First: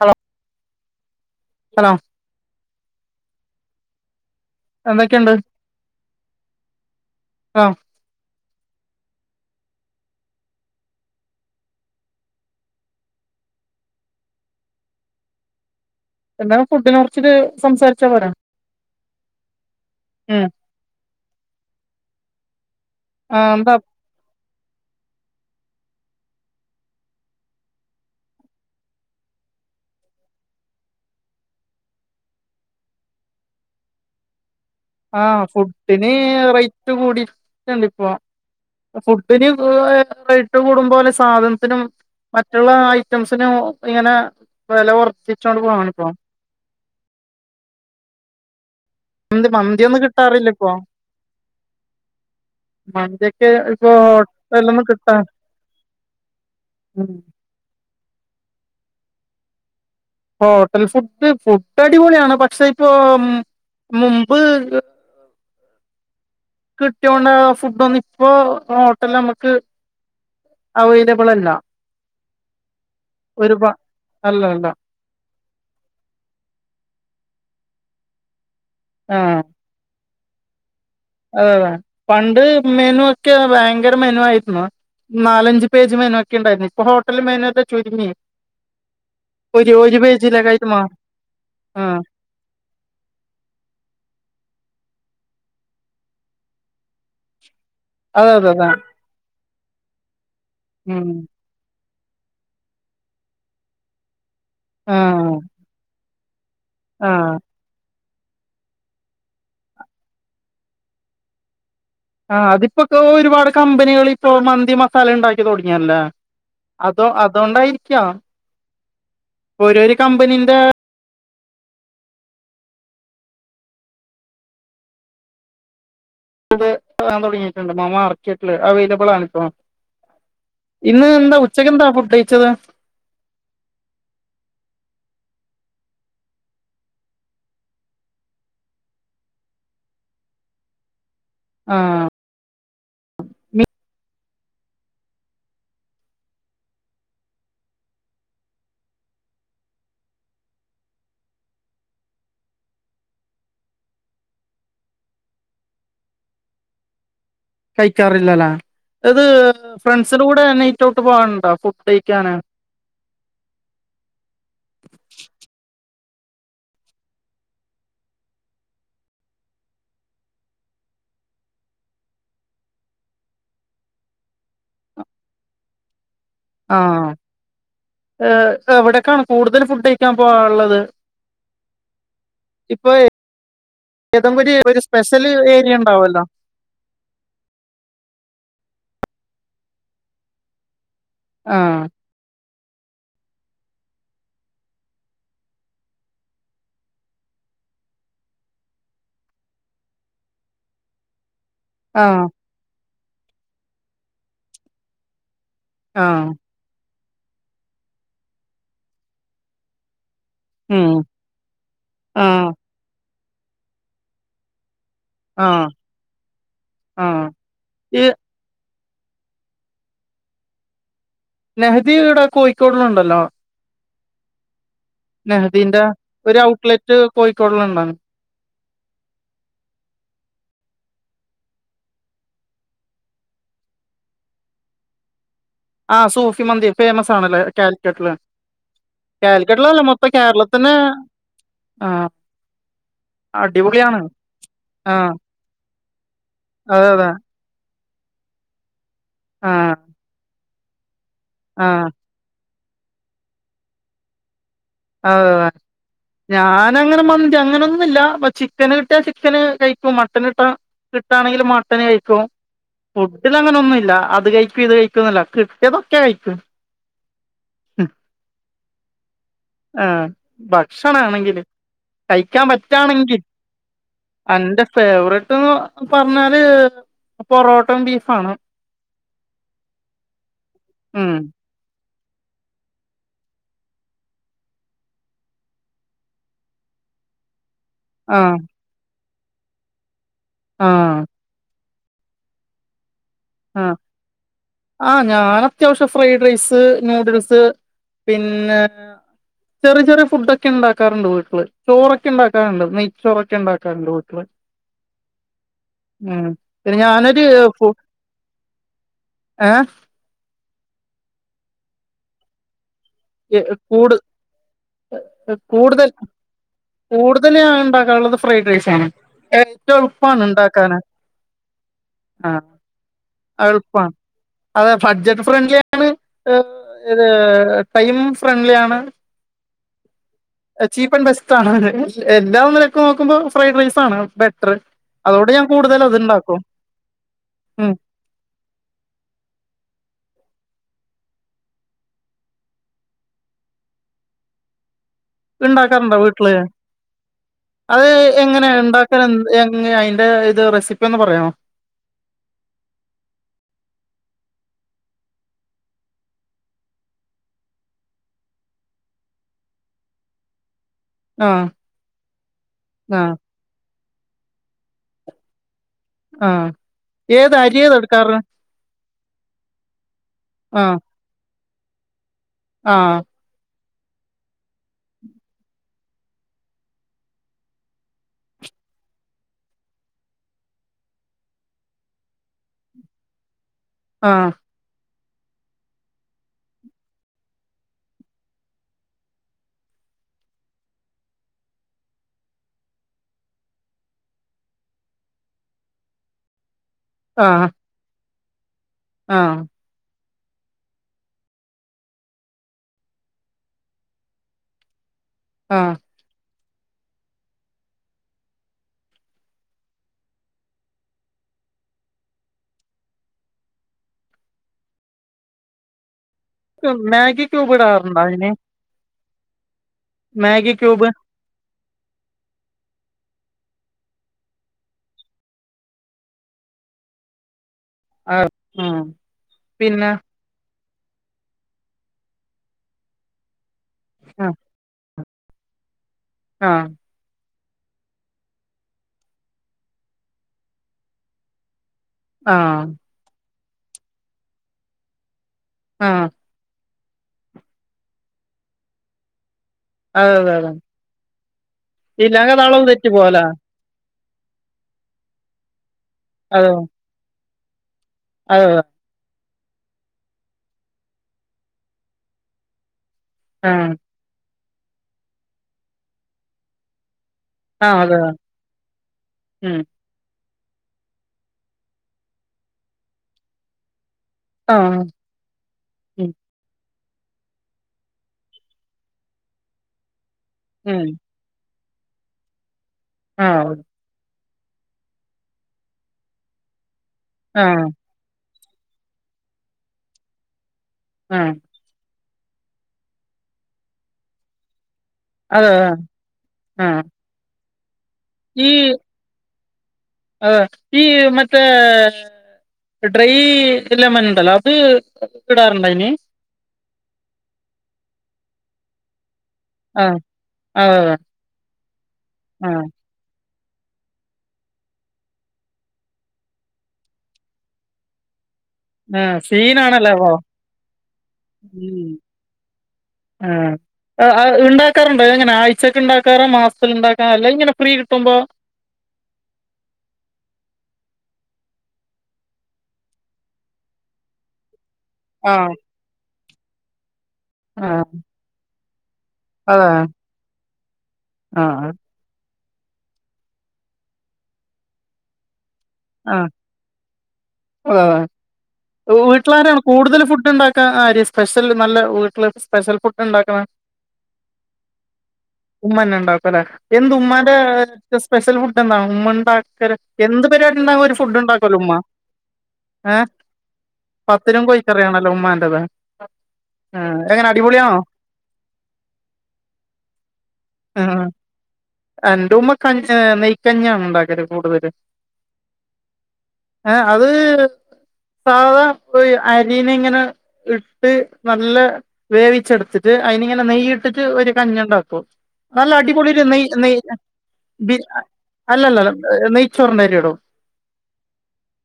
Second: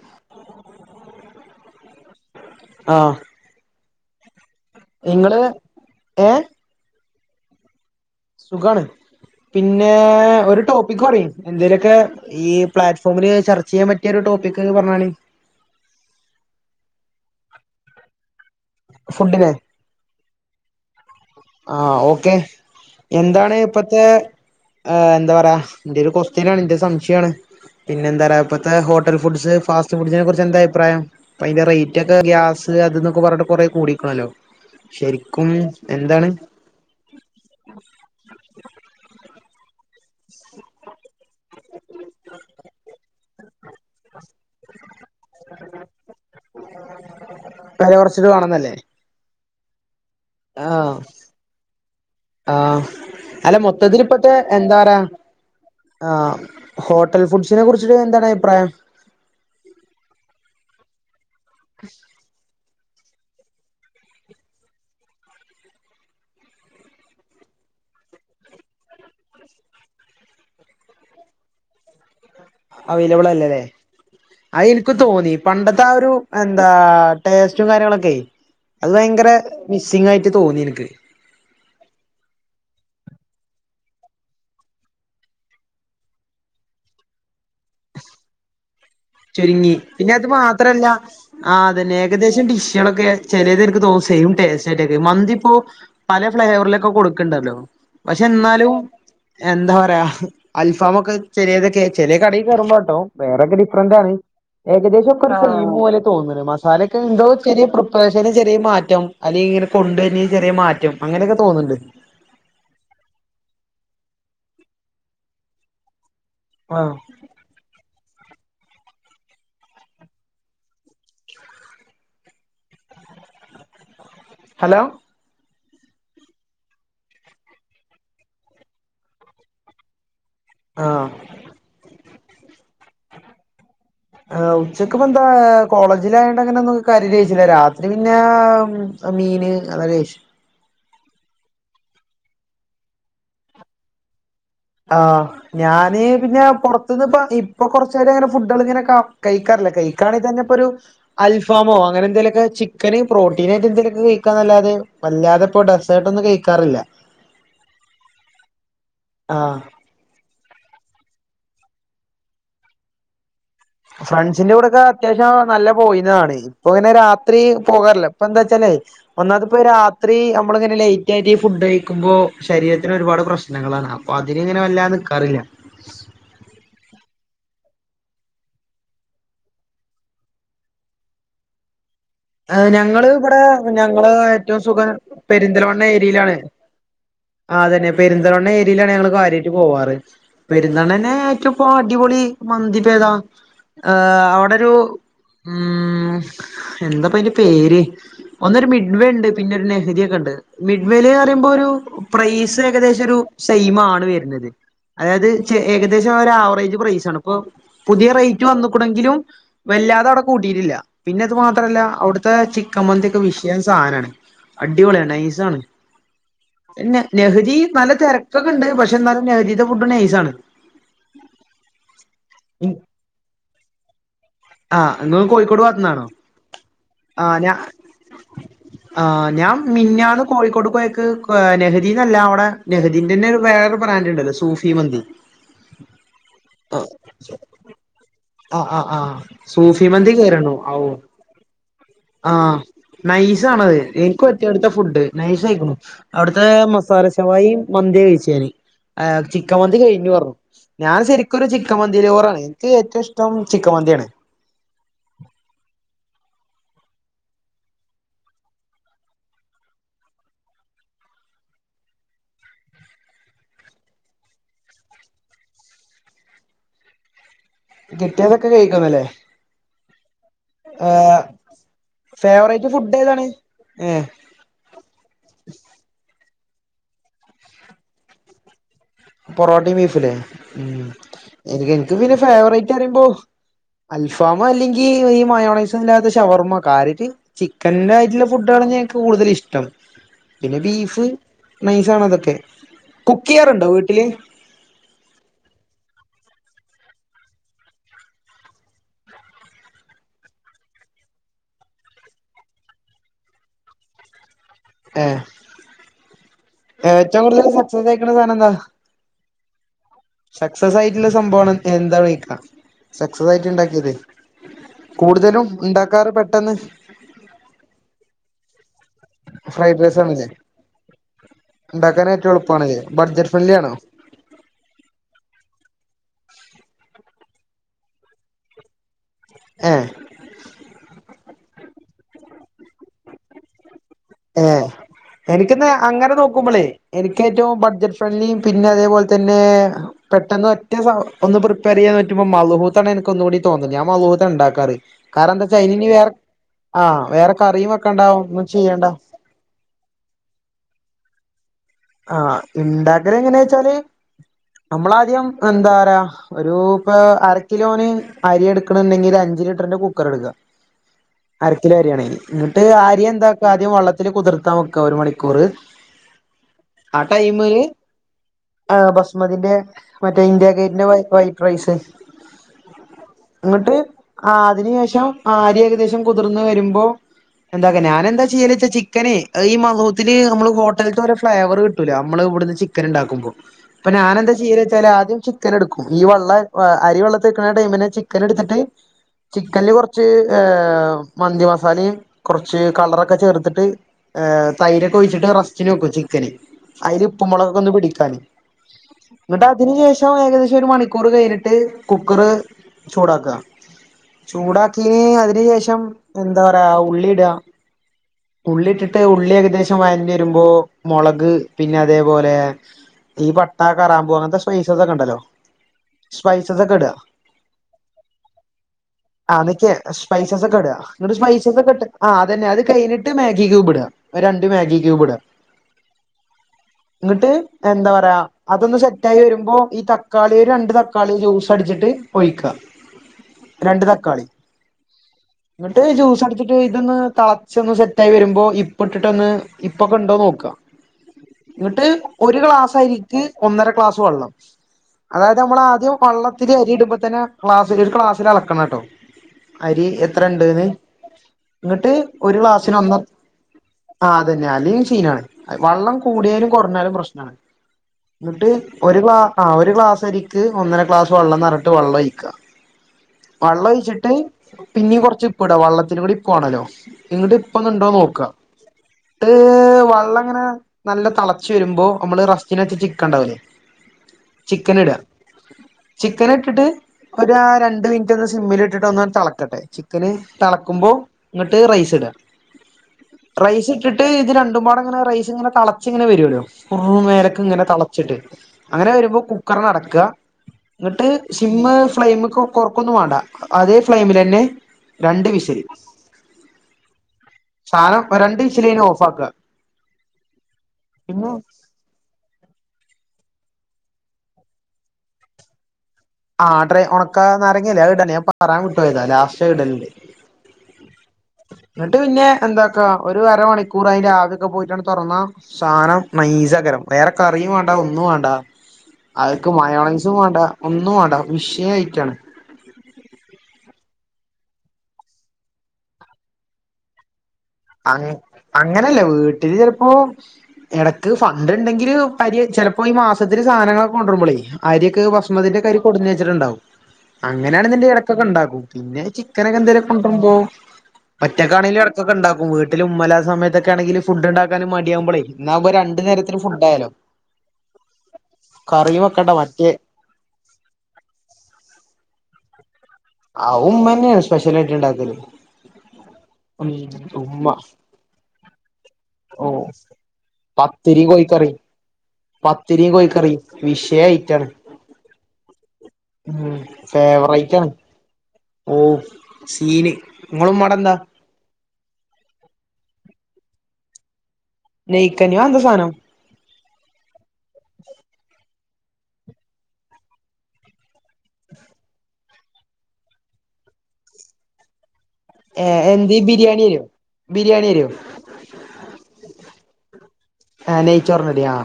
Hello hello ആഹ് നിങ്ങള് ഏ ആഹ് സുഗാണ് പിന്നെ ഒരു ടോപ്പിക് പറി എന്തേലുമൊക്കെ ഈ പ്ലാറ്റ്ഫോമില് ചർച്ച ചെയ്യാൻ പറ്റിയ ഒരു ടോ ടോപ്പിക് പറഞ്ഞാണി എന്ത ഫുഡിനെ കുറച്ച് സംസാരിച്ചാ പോരെ ഫുഡിനെ ഉം ആഹ ഓക്കെ ആ എന്താണ് എന്താ ഇപ്പത്തെ എന്താ പറയാ എന്റെ ഒരു കുഎസ്ടിഒൻ ആണ് എന്റെ സംശയണ് പിന്നെ എന്താ പറയാ ഇപ്പഴത്തെ ഹോട്ടൽ ഫുഡ്സ് ഫാസ്റ്റ് ഫുഡ്സെ കുറിച്ച് എന്താ അഭിപ്രായം അതിന്റെ റേറ്റ് ഒക്കെ ഗ്യാസ് അതൊക്കെ പറഞ്ഞട്ട് കുറേ കൂടിക്കണല്ലോ ആഹ ശരിക്കും ഫുഡിനെ എന്താണ് റൈറ്റ് കൂടിട്ടണ്ട് ഇപ്പോ ഫുഡിന് റെറ്റ് കൂടുമ്പോലെ സാധനം ദനത്തിനും മറ്റുള്ള ഐറ്റംസിനും ഇങ്ങനെ വില വർധിച്ചോണ്ട് പോവണിപ്പോ വില കുറച്ചിട്ട് വാണന്നല്ലേ മന്തി മന്തിയൊന്നും കിട്ടാറില്ല ഇപ്പോ ആഹ് മന്തിയൊക്കെ അല്ല ഇപ്പൊ ഹോട്ടല്ലൊന്നും [unintelligible] ആഹ ഹോട്ടൽ ഫുഡ്സിനെ കുറിച് എന്താണ് അഭിപ്രായം ഹോട്ടൽ ഫുഡ് ഫുഡ് അടിപൊളിയാണ് പക്ഷെ ഇപ്പൊ മുമ്പ് കിട്ടിയോണ്ട ഫുഡ ഒന്ന ഇപ്പൊ ഹോട്ടല നമ്മുക്ക് അവൈലബിൾ അല്ല അവൈലബിൾ ഒരു അല്ലേല്ലേ പ അല്ല അല്ല അത് എനിക്ക് തോന്നി പണ്ടത്തെ ആ ഒരു എന്താ ടേസ്റ്റും കാര്യങ്ങളൊക്കെ അത് ഭയങ്കര ആഹ് മിസ്സിംഗ് ആയിട്ട് തോന്നി എനിക്ക് അതതെ പണ്ട് മെനു ഒക്കെ ഭയങ്കര മെനു ആയിരുന്നു നാലഞ്ച പേജ് മേനു ഒക്കെ ഉണ്ടായിരുന്നു ഇപ്പൊ ഹോട്ടൽ മേനു ഒക്കെ ചുരുങ്ങി ഒരു ചുരുങ്ങി ഒരു പിന്നെ അത് പേജിലൊക്കെ ആയിട്ട് മാത്രല്ല മാറി ആ അതന്നെ ആഹ് ഏകദേശം ഡിഷുകളൊക്കെ ചിലത് എനിക്ക് സെയിം ടെസ്റ്റ് മന്തി ഇപ്പോ പല ഫ്ലേവറിലൊക്കെ കൊടുക്കണ്ടല്ലോ പക്ഷെ അതെ അതെ അതെ എന്നാലും എന്താ പറയാ അൽഫാമ് ഉം ഒക്കെ ചെലയതൊക്കെ ചെല കടയിൽ കേറുമ്പോ കേട്ടോ വേറെൊക്കെ [unintelligible] ഏകദേശം ഒക്കെ ആഹ് ഒരു പോലെ തോന്നുന്നത് മസാലൊക്കെ എന്തോ ആഹ് ചെറിയ [unintelligible] ചെറിയ മാറ്റം അല്ലെങ്കിൽ ഇങ്ങനെ കൊണ്ട് തന്നെ ചെറിയ മാറ്റം അങ്ങനെയൊക്കെ തോന്നുന്നുണ്ട് ആ അതിപ്പോക്ക ഒരുപാട് കമ്പനികൾ ഇപ്പോ മന്തി മസാല ഉണ്ടാക്കി തുടങ്ങിയല്ലേ ആഹ് അതോ അതൊണ്ടായിരിക്കാം ഓരോരു കമ്പനീന്റെ ഹലോ ഇത് താൻ തുടങ്ങിയിട്ടുണ്ട മാർക്കറ്റില് അവൈലബിൾ ആണിപ്പോ ഇന്ന് ആഹ് എന്താ ഉച്ചക്ക്ന്താ ഫുഡയിച്ചത് ആ ഉച്ചക്ക്പ്പോ എന്താ കോളേജിലായണ്ടങ്ങനെന്നൊ കാര്യയികയിച്ചില്ല രാത്രി പിന്നെ മീന് അതേഷം ആഹ ആ് ഞാന് പിന്നെ പുറത്തുന്ന് ഇപ്പ ഇപ്പൊ കൊറച് ഏറെയി അങ്ങനെ ഫുഡുകൾ ഇങ്ങനെ കഴിക്കറ കഴിക്കാണെക്കിൽ തന്നെ ഇപ്പോരു അൽഫാമോ അങ്ങനെ എന്തലൊക്കെ ചിക്ക പ്രോട്ടീനായിട്ട് എ ന്തെങ്കിലുമൊക്കെ കഴിക്കാന്നല്ലാതെ അല്ലാതിപ്പോ ഡെസർട് ഒന്നും കഴിക്കാറില്ല കഴിക്കാറില്ലല്ല അത് ആഹ് ഫ്രണ്ട്സിന്റെ കൂടെ തന്നെ ഇടോട്ട് പോകാനുണ്ടോ ഫുഡ് കഴിക്കാന് ഫ്രണ്ട്സിന്റെ കൂടെക്കെ അത്യാവശ്യം നല്ല പോയി ഇപ്പ ഇങ്ങനെ രാത്രി പോകാറില്ല ഇപ്പ എന്താ വെച്ചാലേ ഒന്നതിപ്പോ രാത്രി നമ്മള ഇങ്ങനെ ലറ്റ് റ്റായിട്ട് ഫുഡ് കഴിക്കുമ്പോ ശരീരത്തിന് ഒരുപാട് പ്രശ്നങ്ങളാണ് അപ്പൊ അതിന് ഇങ്ങനെ വല്ലത നിക്കാറില്ല ആഹ ഏർ എവിടെക്കാണ് കൂടുതൽ ഫുഡ് കഴിക്കാൻ പോവാറുള്ളത് ഞങ്ങള് ഇവിടെ ഞങ്ങള് ഏതെങ്കിലും ഒരു ഏറ്റവും ഒരു സുഖം സ്പെഷ്യൽ ഏരിയ പെരിന്തൽമണ്ണ ഉണ്ടാവല്ലോ ഏരിയയിലാണ് ആതന്നെ പെരുന്ത ൽമണ്ണ ഏരിയയിലാണ് ഞങ്ങള് കാര്യമായിട്ട് പോവാറ് പെരുന്നാണനെ ഏറ്റവും ആഹ് അടിപൊളി മന്തിഭേദാ അവിടെരു ഉം എന്താപ്പ അതിന്റെ പേര് ഒന്നൊരു മിഡവേ ഉണ്ട് പിന്നെ ഒരു നെഹരിൊക്കെ ഉണ്ട് മിഡ്വേല് പറയ്പോരു ആഹ് പ്രൈസ് ഏകദേശം ഒരു സെയ്മണ് വരുന്നത് അതായത് ആഹ് ഏകദേശംവറേജ് പ്രൈസ് ഇപ്പ പുതിയ റേറ്റ് വന്നക്കണെങ്കിലും വല്ലാത കൂട്ടിയിട്ടില്ല ഉം പിന്നെ അത് മാത്രല്ല അവിടുത്തെ ആഹ് ചിക്ക മന്തിക്കെ വിഷിയൻ സാധനമാണ് അടിപൊളിയ നെയ്സണ് ആഹ് ആഹ് നഹരി നല്ല ഈ തിരക്കക്കെണ്ട് പക്ഷ എന്നാലുനേഹജി ലെ ഫുഡ് നൈസണ് നെഹദി ഇവിടെ കോഴിക്കോടിലുണ്ടല്ലോ ആഹ് നിങ് കോഴിക്കോട് നെഹദീന്റെ ഭാഗത്തുന്നതാണോ ഒരു ഔട്ട്ലെറ്റ് ആ ഞാ കോഴിക്കോടിലുണ്ടാണ് ആ് ഞാൻ മിൻഞാന്ന് കോഴിക്കോട്ട പോയ നെഹദീന്നല്ല അവിടെ നെഹദീന്റെ തന്നെ വേറെ ബ്രാൻഡ് ഉണ്ടല്ലോ സൂഫി മന്തി ആഹ സൂഫി മന്തി ഫേമസ് ആണല്ലേ കാലിക്കട്ടില് ആ ആ ആ കാലിക്കട്ടിലല്ല സൂഫി മൊത്തം മന്തി കയറണു കേരളത്തിന് ആഹ് ആ നൈസ് ആണത് അടിപൊളിയാണ് എൻക്ക് പറ്റിഓൽത്തെ ഫുഡ് ആഹ് നൈസ ആയിക്ക്ണു. അവ്ട്ത്തെ അതെ മസാല അതെ ഷവായി മന്തി കഴിചെ ഞാന് ആ ചിക്ക ആഹ് മന്തി കഴിഞ്ഞു പറഞ്ഞു. ഞാൻ ശരികൊര് ചിക്ക ആഹ് മന്തി ലവ്വറാണ് ൻക്ക് ഏറ്റോ ഇഷ്ടം ചിക്ക മന്തിആണ്. ഓ അ. ഞാൻ അങ്ങനെ മന്തി അങ്ങനൊന്നുല്ല പ്പ ചിക്കന് കിട്ട്യാ ചിക്കന് കയിക്കും മട്ടന് കിട്ടാ കിട്ടാണെങ്കില് മട്ടനയ് ക്കു. ഫുഡില് അങ്ങനെന്നുയില്ല അത് കയിക്കും ഇത് കയിക്കു ന്നല്ല കിട്ട്യാതൊക്കെ കഴിക്കും. കിട്ടിതൊക്കെ കഴിക്കന്നല്ലെ? ആഹ് ഭക്ഷണ ആണെങ്കില് കഴിക്കാ ഫേവറേറ്റ് ഫുഡ് പറ്റണെങ്കി ഏതാണ് ഏഹ് അന്റെ ഫേവറ്റോന്ന് പർ ന്നാല് പൊറോട്ടം ബീഫാണോ? പൊറോട്ടയും ബീഫുലെ മ് ഉം എനി എൻക്ക് പിന്നെ ഫേവറേറ്റ് അറിയുമ്പോ അൽഫാമൊ അല്ലെങ്കി ഈ മയോണൈസൊ ല്ലാതെ ഷവർമ കാര്യറ്റ് ച്ചി ആയിറ്റ്ള്ള ആഹ് ഫുഡാ ഞ്ഞൻക് കൂടുതല ഇഷ്ടം പിന്നെ ആഹ് ബീഫ് നൈസ് ആണോ അതൊക്കെ കുക്കെയ്യാറുണ്ടോ വീ ആഹ ഞാൻ അത്യാവശ്യം ഫ്രൈഡ് റൈസ് ത് നൂഡിൽസ് പിന്നെ ചെറ്യേ ചെറ്യേ ഫുഡ്ക്കെ ണ്ടാക്കാറ്ണ്ട് വീട്ട്ല് ചോറൊക്കെ ഉണ്ടാക്കാറ്ണ്ട് നെയ് ചോറൊക്കെ ഉണ്ടാക്കാറ്ണ്ട് വീട്ട്ല്. ഏഹ് ഉം പിന്നെ ഞാനൊര് ഫു ന്ന് ന്താ സക്സസ് ആയിട്ട്ള്ള സംഭവണ് എന്താ വെയ്ക. സക്സസ് ആയിറ്റ് ണ്ടാക്കിയത് ത് കൂടുതൽ കൂടുതല് ണ്ടാക്കാള്ളത് ഫ്രൈഡ് റൈസാണ്. ഏറ്റവും ഫ്രൈഡ് റൈസ് എളുപ്പാണ് ആണല്ലേ ണ്ടാക്കാന്. ഉണ്ടാക്കാൻ ആ ഏറ്റവും എളുപ്പമാണല്ലേ ബഡ്ജറ്റ് ഫ്രണ്ട്ലി ആണോ അൾപ്പ അത് ബഡ്ജറ്റ് ഫ്രണ്ട്‌ലി ഇത് ഏ ടൈമും ഫ്രണ്ട്ലി ആണ്. ഏഹ് ചീപ്പ് ആൺ ബെസ്റ്റ് ആണ് എല്ലാ ഒന്നിലെക്ക്‌ നോക്കുമ്പോ ഫ്രൈഡ് റൈസ് ബെറ്ററ് എനിക്കന്ന് അങ്ങനെ നോക്കുമ്പോളെ എനിക്ക് ഏറ്റവും ഉം ബഡ്ജറ്റ് ഫ്രണ്ട്ലിം പിന്നെ അതേപോൽ തെന്നെ പെ ട്ടന്ന് ഒറ്റ സൗ ഒന്ന് പ്രിപേർ പറ്റുമോ മള്ഹൂത്തെന്നെ എനക്ക് ഒന്നുകൂടി തോന്നത് ഞ മള്ഹുതാ ണ്ടാക്കാറ്. കാരന്താ ച്ചാ ഐനിനി ഉണ്ടാക്കാറുണ്ടോ വേറെ വീട്ടില് ആഹ് വേറെ കറിയും വെക്കേണ്ട ഒന്നും ചെയ്യണ്ട. ഏ എങ് അയിന്റെ ഇത് റെസിപ്പി ഒന്ന് പറയോ.? ആഹ് ണ്ടാക്കല്ങ്ങനെച്ചാല് നമ്മളാദ്യം എന്താ റയാ ഒരു ഇപ്പ അര കിലോന് അരിയെ ട്ക്ണണ്ടെങ്കില് അ ഞ്ച് ലിറ്ററിന്റെ കുക്കറെടുക്ക ആഹ് അര കിലോ അരി ആണെങ്കി ന്ന്ട്ട് ആ അരി ആഹ് എന്താക ദ്യം വെള്ള ത് രി കുതിർത്താൻ വെക്ക ഒരു മണിക്കൂറ് ആ ആഏത് അരിയ എട്ക്കാറ്.? മതിന്റെ മറ്റേ ഇന്ത്യഗേറ്റ്ന്റെ വൈ വൈറ്റ് റൈസ്. ആ ന്ന്ട്ട് ആ അതിന് ശേഷം ആഅരി ഏകദേശം കുതിർന്ന് വെരുമ്പോ എന്താ കെന്ന ഞാനെന്താ ചെയ്യല്ച്ചാ ചിക്കനെ അ ഈ മള്റൂത്തില് അമ്മള് ഹോട്ടലൽത്തെ രോ ഫ്ലെവറ് കിട്ടൂല അമ്മള് ഇവിടുന്ന് ചിക്കൻ ണ്ടാക്കുമ്പോ പൊ ആഹ് ഞാനെന്താ ചെയ്യല്ച്ചാല് ആദ്യം ചിക്കൻ എടുക്കും ഈ വള്ളെ അരി വെള്ളത്തിക്കണ ടൈമിന് ചിക്കൻ എടുത്തിട്ട് ചിക്കൻല്ല് കൊറച്ച് ഏ ഹ് മന്തി മസാലിം കൊറച്ച് കളറൊക്കെ ചേർത്ത്ട്ട് ഏ തൈരൊകൊഴിച്ചിട്ട് റസ്റ്റിന് വെകുച്ചി ക്കന് ആയില് ആഹ് പ്പുംമോളോകൊക്കൊന്ന് പിടിക്കാന് ആഹ് ന്ന്ട്ട് അതിന് ശേഷ് പ്പൊ ഏകദേശം ഒരു മണിക്കൂർ കയ്നിട്ട് കുക്കറ് ചൂടാക്കാ ചൂടാക്കി ഏ അതിന് ആഹ് ശേഷം എർ എന്താ പറയാ ഉള്ളിട ഉള്ളിട്ടിട്ട് ഉള്ളി ഏകദേശം വയന്നെരുമ്പോ മൊളക് പിന്നെ അതെപോലെ ഈ പട്ട കറാമ്പൂ അത്തെ സ് പൈസ്കൊകൊണ്ടല്ലോ മാഗി ക്യൂബ് ഇടാറുണ്ടോ അയിന് ആതിക്കെ സ്‌പൈസസ് ഒക്കെ ഇട എന്നിട്ട് സ്പൈസസ് ഒക്കെ ഇ ട്ട് ആ അതന്നെ അത് കഴിഞ്ഞിട്ട് മാഗി ക്യൂബ് ഇട രണ്ട് മാഗി ക്യൂബ് ഇട ഇന്ന്ട്ട് എന്താ പറയാ ആഹ് അതൊന്ന് ആഹ് സെറ്റായി വരുമ്പോ ഈ പിന്നെ തക്കാളി ഒരു രണ്ട് ത ക്കാളി ജൂസ് അടിച്ചിട്ട് ഒഴിക്ക രണ്ട് തക്കാളി ആഹ് ഇന്ന് ട്ട് ജ്യൂസ് അടിച്ചിട്ട് ആഹ് ഇതൊന്ന് തളച്ച് ഒന്ന് സെറ്റായി വരുമ്പോ ഉപ്പ് ഇട്ടിട്ട് ഒന്ന് ഉപ്പൊക്കെണ്ടോന്ന് നോക്ക ഇന്ന്ട്ട് ഒരു ആഹ് ക്ലാസ് അരിക്ക് ഒന്നര ക്ലാസ് വെള്ളം അതായത് നമ്മള് ആദ്യം ആഹ് വള്ളത്തില് അരി ഇടുമ്പോതന്നെ ക്ലാസ്സില് ഒരു ക്ലാസ്സില് അളക്കണം ട്ടോ അരി അതെ എത്ര അതെ അതെ ഇണ്ട്ന്ന് ഇന്ന്ട്ട് ഇല്ലാങ്ക ഒരു അളവ് ക്ലാസ്സിന് തെറ്റി ഒന്ന് പോവലാ ആ അതന്നെ അല്ലെങ്കിൽ സീനാണ് വള്ളം കൂടിയാലും അതെ കൊറഞ്ഞാലും പ്രശ്നാ അതെ ഇന്നിട്ട് അതെ ഒരു ഗ്ലാ ആ ഒരു ഗ്ലാസ്‌ അരിക്ക് ഒന്നര ഗ്ലാസ്‌ വെള്ളം ന്നാറിഞ്ഞിട്ട് വെള്ളം ഒഴിക്ക വള്ളം ആഹ് ഒഴിച്ചിട്ട് പിന്നീം കൊറച്ച് ഉപ്പ് ഇടാ വെള്ളത്തിലും കൂടി ഉപ്പ് വേണല്ലോ ഇന്നാട്ട് ഉപ്പ് ആഹ് ഇണ്ടോന്ന് അതെ നോക്ക ട്ട് ഉം വള്ള അങ്ങനെ നല്ല തളച്ചു വരുമ്പോ നമ്മള് റസ്റ്റീന് വച്ച ചിക്കൻ ഇണ്ടാവൂലേ ചിക്കൻ ആഹ് ഇടാ ഉം ചിക്കൻ ഇട്ടിട്ട് ഒരാ രണ്ട് മിനിറ്റ് ഒന്ന് സിമ്മിൽ ഇട്ടിട്ട് ഒന്നിങ്ങട് തെളക്കട്ടെ ചിക്കന് ഉം തെളക്കുമ്പോ ഇന്ന് ട്ട് റൈസ് ഇടാ ആഹ് റൈസ് ഇട്ടിട്ട് ഇത് രണ്ടുംപടെ ഇങ്ങനെ റൈസ് ഇങ്ങനെതെളച്ച് ഇങ്ങനെ വരോല്ലോ കുറും മേലക്ക് ഇങ്ങനെ ആഹ് തെളച്ചിട്ട് അങ്ങനെ വരുമ്പോ കുക്കറ് ഒന്നാടാക്ക എന്ന്ട്ട് ആഹ് സിമ്മ് ഫ്ലെയിമ് കൊറക്കൊന്നും വേണ്ട അതേ ഫ്ലൈമിലെന്നെ അതെലേ ആ സാധനം രണ്ട് വിസില് കഴിഞ്ഞാൽ ഓഫ് ആക്കാ അതെ ഈ മറ്റേ ഡ്രൈ ലെമൺ ഇണ്ടല്ലോ അത് ഇടാറുണ്ട അയിന് ആ ഡ്രൈ ഒണക്കാ നാരങ്ങല്ലേ അത് ഇടല് ഞാൻ പറയാൻ വിട്ടുപോയതാ ലാസ്റ്റ് ഇടെണ്ട് ആഹ് അതെ അതെ എന്നിട്ട് പിന്നെ ആഹ് എന്താക്ക ഒരു അരമണിക്കൂർ അതിന്റെ ആവിഒക്കെ പോയിട്ടാങ്ങ് തുറന്ന സാധനം നൈസകരം വേറെ കറിയും വേണ്ട ഒന്നും വേണ്ട ആഹ് അത്ക്ക് സീനാണല്ലോ അപ്പൊ മയോനൈസും വേണ്ട ഒ ന്നും വണ്ട ഉഷിയ ഉം ആയിറ്റാണ് ആ ഉണ്ടാക്കറുണ്ട് എങ്ങനെ ആഴ്ചക്ക് ഇണ്ടാക്കാറ് മാസത്തിൽ ഇണ്ടാക്കാ അല്ല ഇങ്ങനെ ഫ്രീ അങ്ങ കിട്ടുമ്പോ അങ്ങനെയല്ലേ വീട്ടില് ചിലപ്പോ എടക്ക് ഫണ്ട് ഇണ്ടാങ്കില് പര്യ ചിലപ്പോ ഈ മാസത്തില് സാധനങ്ങളൊക്കെ കൊണ്ടുവരുമ്പോളേ അരി ഒക്കെ ആഹ് ബസ്മതിന്റെ അരി ഒക്കെ കൊടു ന്ന് വെച്ചിട്ടുണ്ടാവും അങ്ങനെയാണേന്ന് ആഹ് ഇണ്ടേൽ ഇടക്കൊക്കെ ഉണ്ടാകും പിന്നെ ചിക്കനൊക്കെ അതെ എന്തെലും ഒക്കെ കൊണ്ടിരുമ്പോ ആഹ് ഒറ്റക്കണെങ്കിലും ഇടക്കഓക്കേ ഉണ്ടാക്കും വീട്ടിൽ ഉമ്മ ഇല്ലത്ത സമയത്തൊക്കെ ആണേങ്കില് ഫുഡ് ഉണ്ടാക്കാൻ മടിയാകുമ്പോഴേ ഇന്നാമ്പോ രണ്ടു ആഹ് നേരത്തിന് ഫുഡ് ആയാല്ലോ വീട്ടില് ആരാണ് കൂടുതൽ ഫുഡ് ഉണ്ടാക്കാ ആര് സ്പെഷ്യൽ നല്ല വീട്ടില് സ്പെഷ്യൽ ഫുഡ് ഇണ്ടാക്കണ അത് ഉമ്മാന്നെയാണ് സ്പെഷ്യലായിട്ട് ഇണ്ടാക്കല് തന്നെ എന്ത് ഉമ്മാന്റെ സ്പെഷ്യൽ ഫുഡ് എന്താണ് ഉമ്മ ഓ ഉണ്ടാക്കല് എന്ത് പരിപാടി ഉണ്ടാവുമ്പോഴും ഒരു പത്തിരിയും ഫുഡ് ഉണ്ടാക്കല്ലോ കോഴിക്കറിയും ഉമ്മാ പത്തിരിയും ഏ കോഴിക്കറിയും വിഷയ പത്തിരിം ഐറ്റാണ് കോഴിക്കറിയും ആണല്ലോ ഉമ്മാന്റെത് ഉം എങ്ങനെ ഫേവറേറ്റ് അടിപൊളി ആണ് ആണോ ഓ സീന് നിങ്ങളാ ഉമ്മാടെ എന്താ ആഹ് എന്റെ ഉമ്മ കഞ്ചേ നെയ്യ്ക്കഞ്ഞി ആണ് ഇണ്ടാക്കല് കൂടുതല് നെയ്ക്കഞ്ഞി അത് എന്താ സാധനം ഏ അത് സാധാ അരിനെ ഇങ്ങനെ ഇട്ട് നല്ല വേവിച്ചെടുത്തിട്ട് അയിന് ഇങ്ങനെ നെയ് ഇട്ടിട്ട് ഒരു കഞ്ഞി ഉണ്ടാക്കും ഏ നല്ല എന്ത് അടിപൊളിടെ നെയ്യ് ബിരിയാണി തരോ നെയ്യ് ബിരിയാണി ബി തരോ ഏ അല്ലല്ല നെയ്യ്ച്ചോറിന്റെ അരിയിടും ആ നെയ്യ്ച്ചോറിന്റെ അരി ആ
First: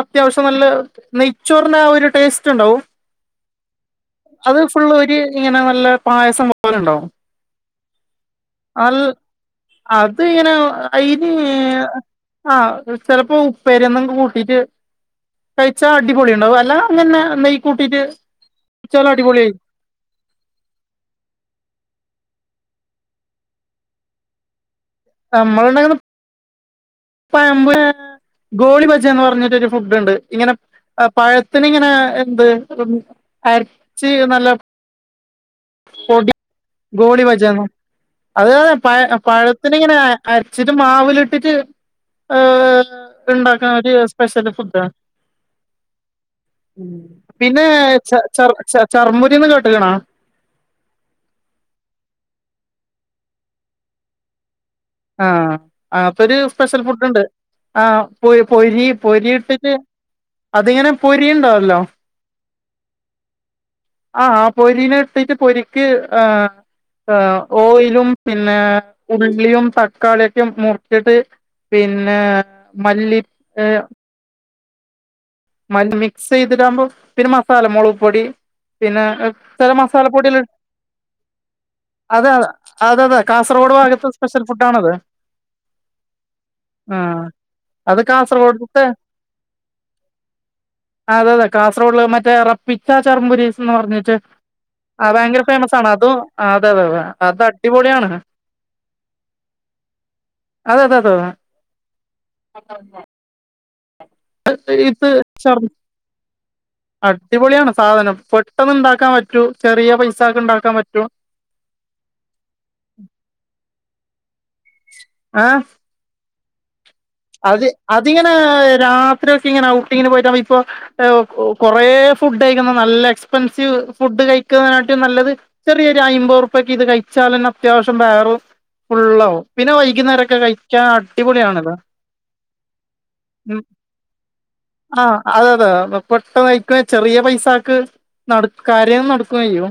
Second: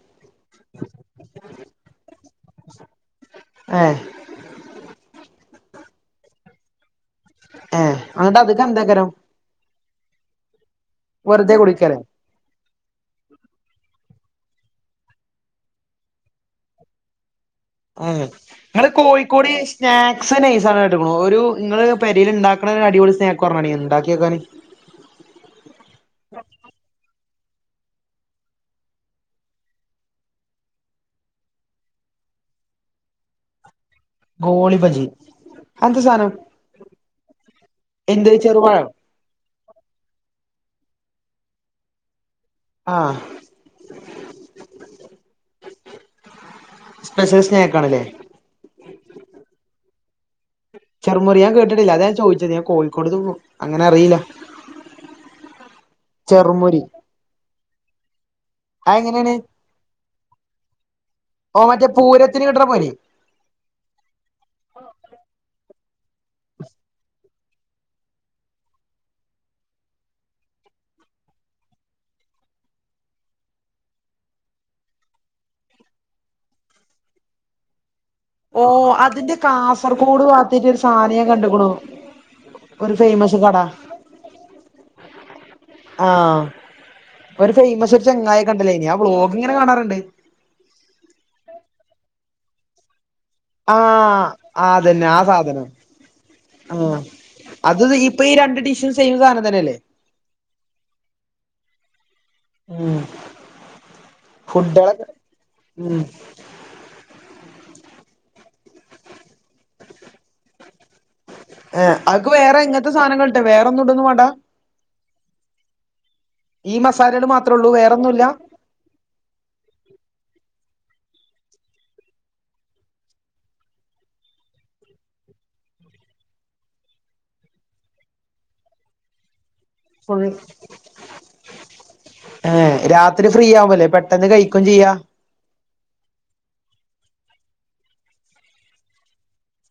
അത്യാവശ്യം നല്ല നെയച്ചോറിന ആ ഒരു ടേസ്റ്റ് ഉണ്ടാവും ഏ അത് ഫുൾ ഒരു ഇങ്ങനെ നല്ല പായസം പോലെ ഉണ്ടാവും ഏ അങ്ങിട്ട് അതക്കെ അൽ എന്താക്കരം അത് ഇങ്ങനെ ഇനി കുടിക്കാലേ ആ ചിലപ്പോ ഉപ്പേരി ഒന്ന കൂട്ടിട്ട് കഴിച്ചാൽ അടിപൊളി ഉണ്ടാവും അല്ല അങ്ങനെ നെയ ആ ഞങ്ങള് കോഴിക്കോട് സ്നാക്സ് നൈസണ് എടുക്കണ ഒരു ഇങ്ങള് പരിൽ ഇണ്ട അടിപൊടി സ്നാക്ക്ക്കറഞ്ഞണീ ഉണ്ടാക്കിയൊക്കന് നമ്മൾ ഉണ്ടാക്കുന്നത് പമ്പ ഗോളിബജ എന്ന് പറഞ്ഞിട്ടരു ഫുഡ്ണ്ട് ഇങ്ങനെ പഴത്തിന് ഇങ്ങനെ എന്ത് നല്ല ഗോളിബജി ഗോളി വചാന്ന എന്ത് അത്തെ പ ചെറുപഴം പഴത്തിന് ഇങ്ങനെ അച്ചിട്ട് മാവി ലി ഇട്ടാട്ട് ആഹ് ഉണ്ടുന്ന സ്പെഷ്യൽ ഫുഡ ഉ സ്പെഷ്യൽ പിന്നെ സ്നാക്ക് ആണ്ല്ലേ ച ചർമ്മുരിൊന്ന് കേട്ടുകണാ ചെറുമുറൻ കേട്ടിട്ടില്ല അത ഞാൻ ചോദിച്ചത് ഞാൻ കോഴിക്കോട് പോും അങ്ങനെ അറിയില്ല ആഹ അങ്ങനത്തെൊരു സ്പെഷ്യൽ ചെറുമുരി ഫുഡ് ഉണ്ട് ആഹ പൊരി പൊരി അതെങ്ങനെയാണ് ഇട്ടിട്ട് അതിങ്ങനെ ഓ പൊരിണ്ടാവല്ലോ മറ്റേ പൂരത്തിന് കിട്ടണ പോലെ ആഹ ആ പോരിനെ എടുത്തിട്ട് പോരി പൊരിക് ഓയിലും പിന്നെ ഉള്ളിയും തക്കാളിയൊക്കെ മുറിച്ചിട്ട് പിന്നെ മല്ലി ഏ മല്ലി മിക്സ് ചെയ്തിടാകുമ്പോ പിന്നെ മസാല മുളക് പൊടി ഓ പിന്നെ അതിന്റെ ചില കാസർകോഡ് മസാലപ്പൊടികൾ വാത്തിൻ്റൊരു സാനെ നാകണ്ട്ക്ക്നു അതെ അത അതെ കാസർഗോഡ ഭാഗത്ത് സ്പെഷ്യൽ ഫുഡ് ആണത് ആഹ ഒരു ഫെയ്മസ് അത് ഒരു ചെങ്ങായ കണ്ടല്ലേ കാസർഗോഡത്തെ ഇനി ആ ബ്ലോഗ് ഇങ്ങനെ കാണാറുണ്ട് അതെ അതെ കാസർഗോഡ മറ്റേ റപ്പിച്ച [unintelligible] എന്ന് പറഞ്ഞിട്ട് ആഹ് ആ അതന്നെ ഭയങ്കര സാധനം ഫേമസ് ആണ് അത അതെ അതെ ആഹ് അതെ അത് അടിപൊളിയാണ് ഇപ്പൊ ഈ രണ്ട് ഡിഷും സെം സാധനം തന്നെയല്ലേ അത അതെ [unintelligible] [unintelligible] ഫുഡ്‌ളക്കെ ഇത് ഉം അടിപൊളിയാണ് സാധനം പെട്ടെന്ന് ഉണ്ടാക്കാൻ പറ്റൂ ചെറിയ പൈസാക്ക് ഉണ്ടാക്കാൻ പറ്റും ഏ അക്ക് വേറെ ഇങ്ങനത്തെ സാധനങ്ങൾിട്ട് വേറെന്നും ഇടൊന്നും വേണ്ട [unintelligible] ഈ മസ് അത് അതിങ്ങനെ രാത്രി ഒക്കെ ഇങ്ങനെ ഔട്ടിങ്ങിന് പോയിട്ട് [unintelligible] ഇപ്പൊ കൊറേ ഫുഡ് കഴിക്കുന്ന നല്ല എക്സ്പെൻസീവ് ഫുഡ് കഴിക്കുന്നതിനായിട്ടും നല്ലത് ചെറിയ അയിമ്പ്രൊപ്യക്ക് ഇത് കഴിച്ചാലന്നെ അത്യാവശ്യം വയറും ഫുള്ളാവും പിന്നെ ഫുൾ വൈകുന്നേരക്കെ കഴിക്ക്യാൻ അടിപൊളിയാണത് ഏഹ് രാത്രി ഫ്രീ [unintelligible] ആവുമല്ലേ പെട്ടെന്ന് കഴിക്കും ചെയ്യാ ആ അതതെ പെട്ടെന്ന് [unintelligible] ചെറിയ പൈസാക്ക് [unintelligible] കാര്യ നടക്കുവയ്യോ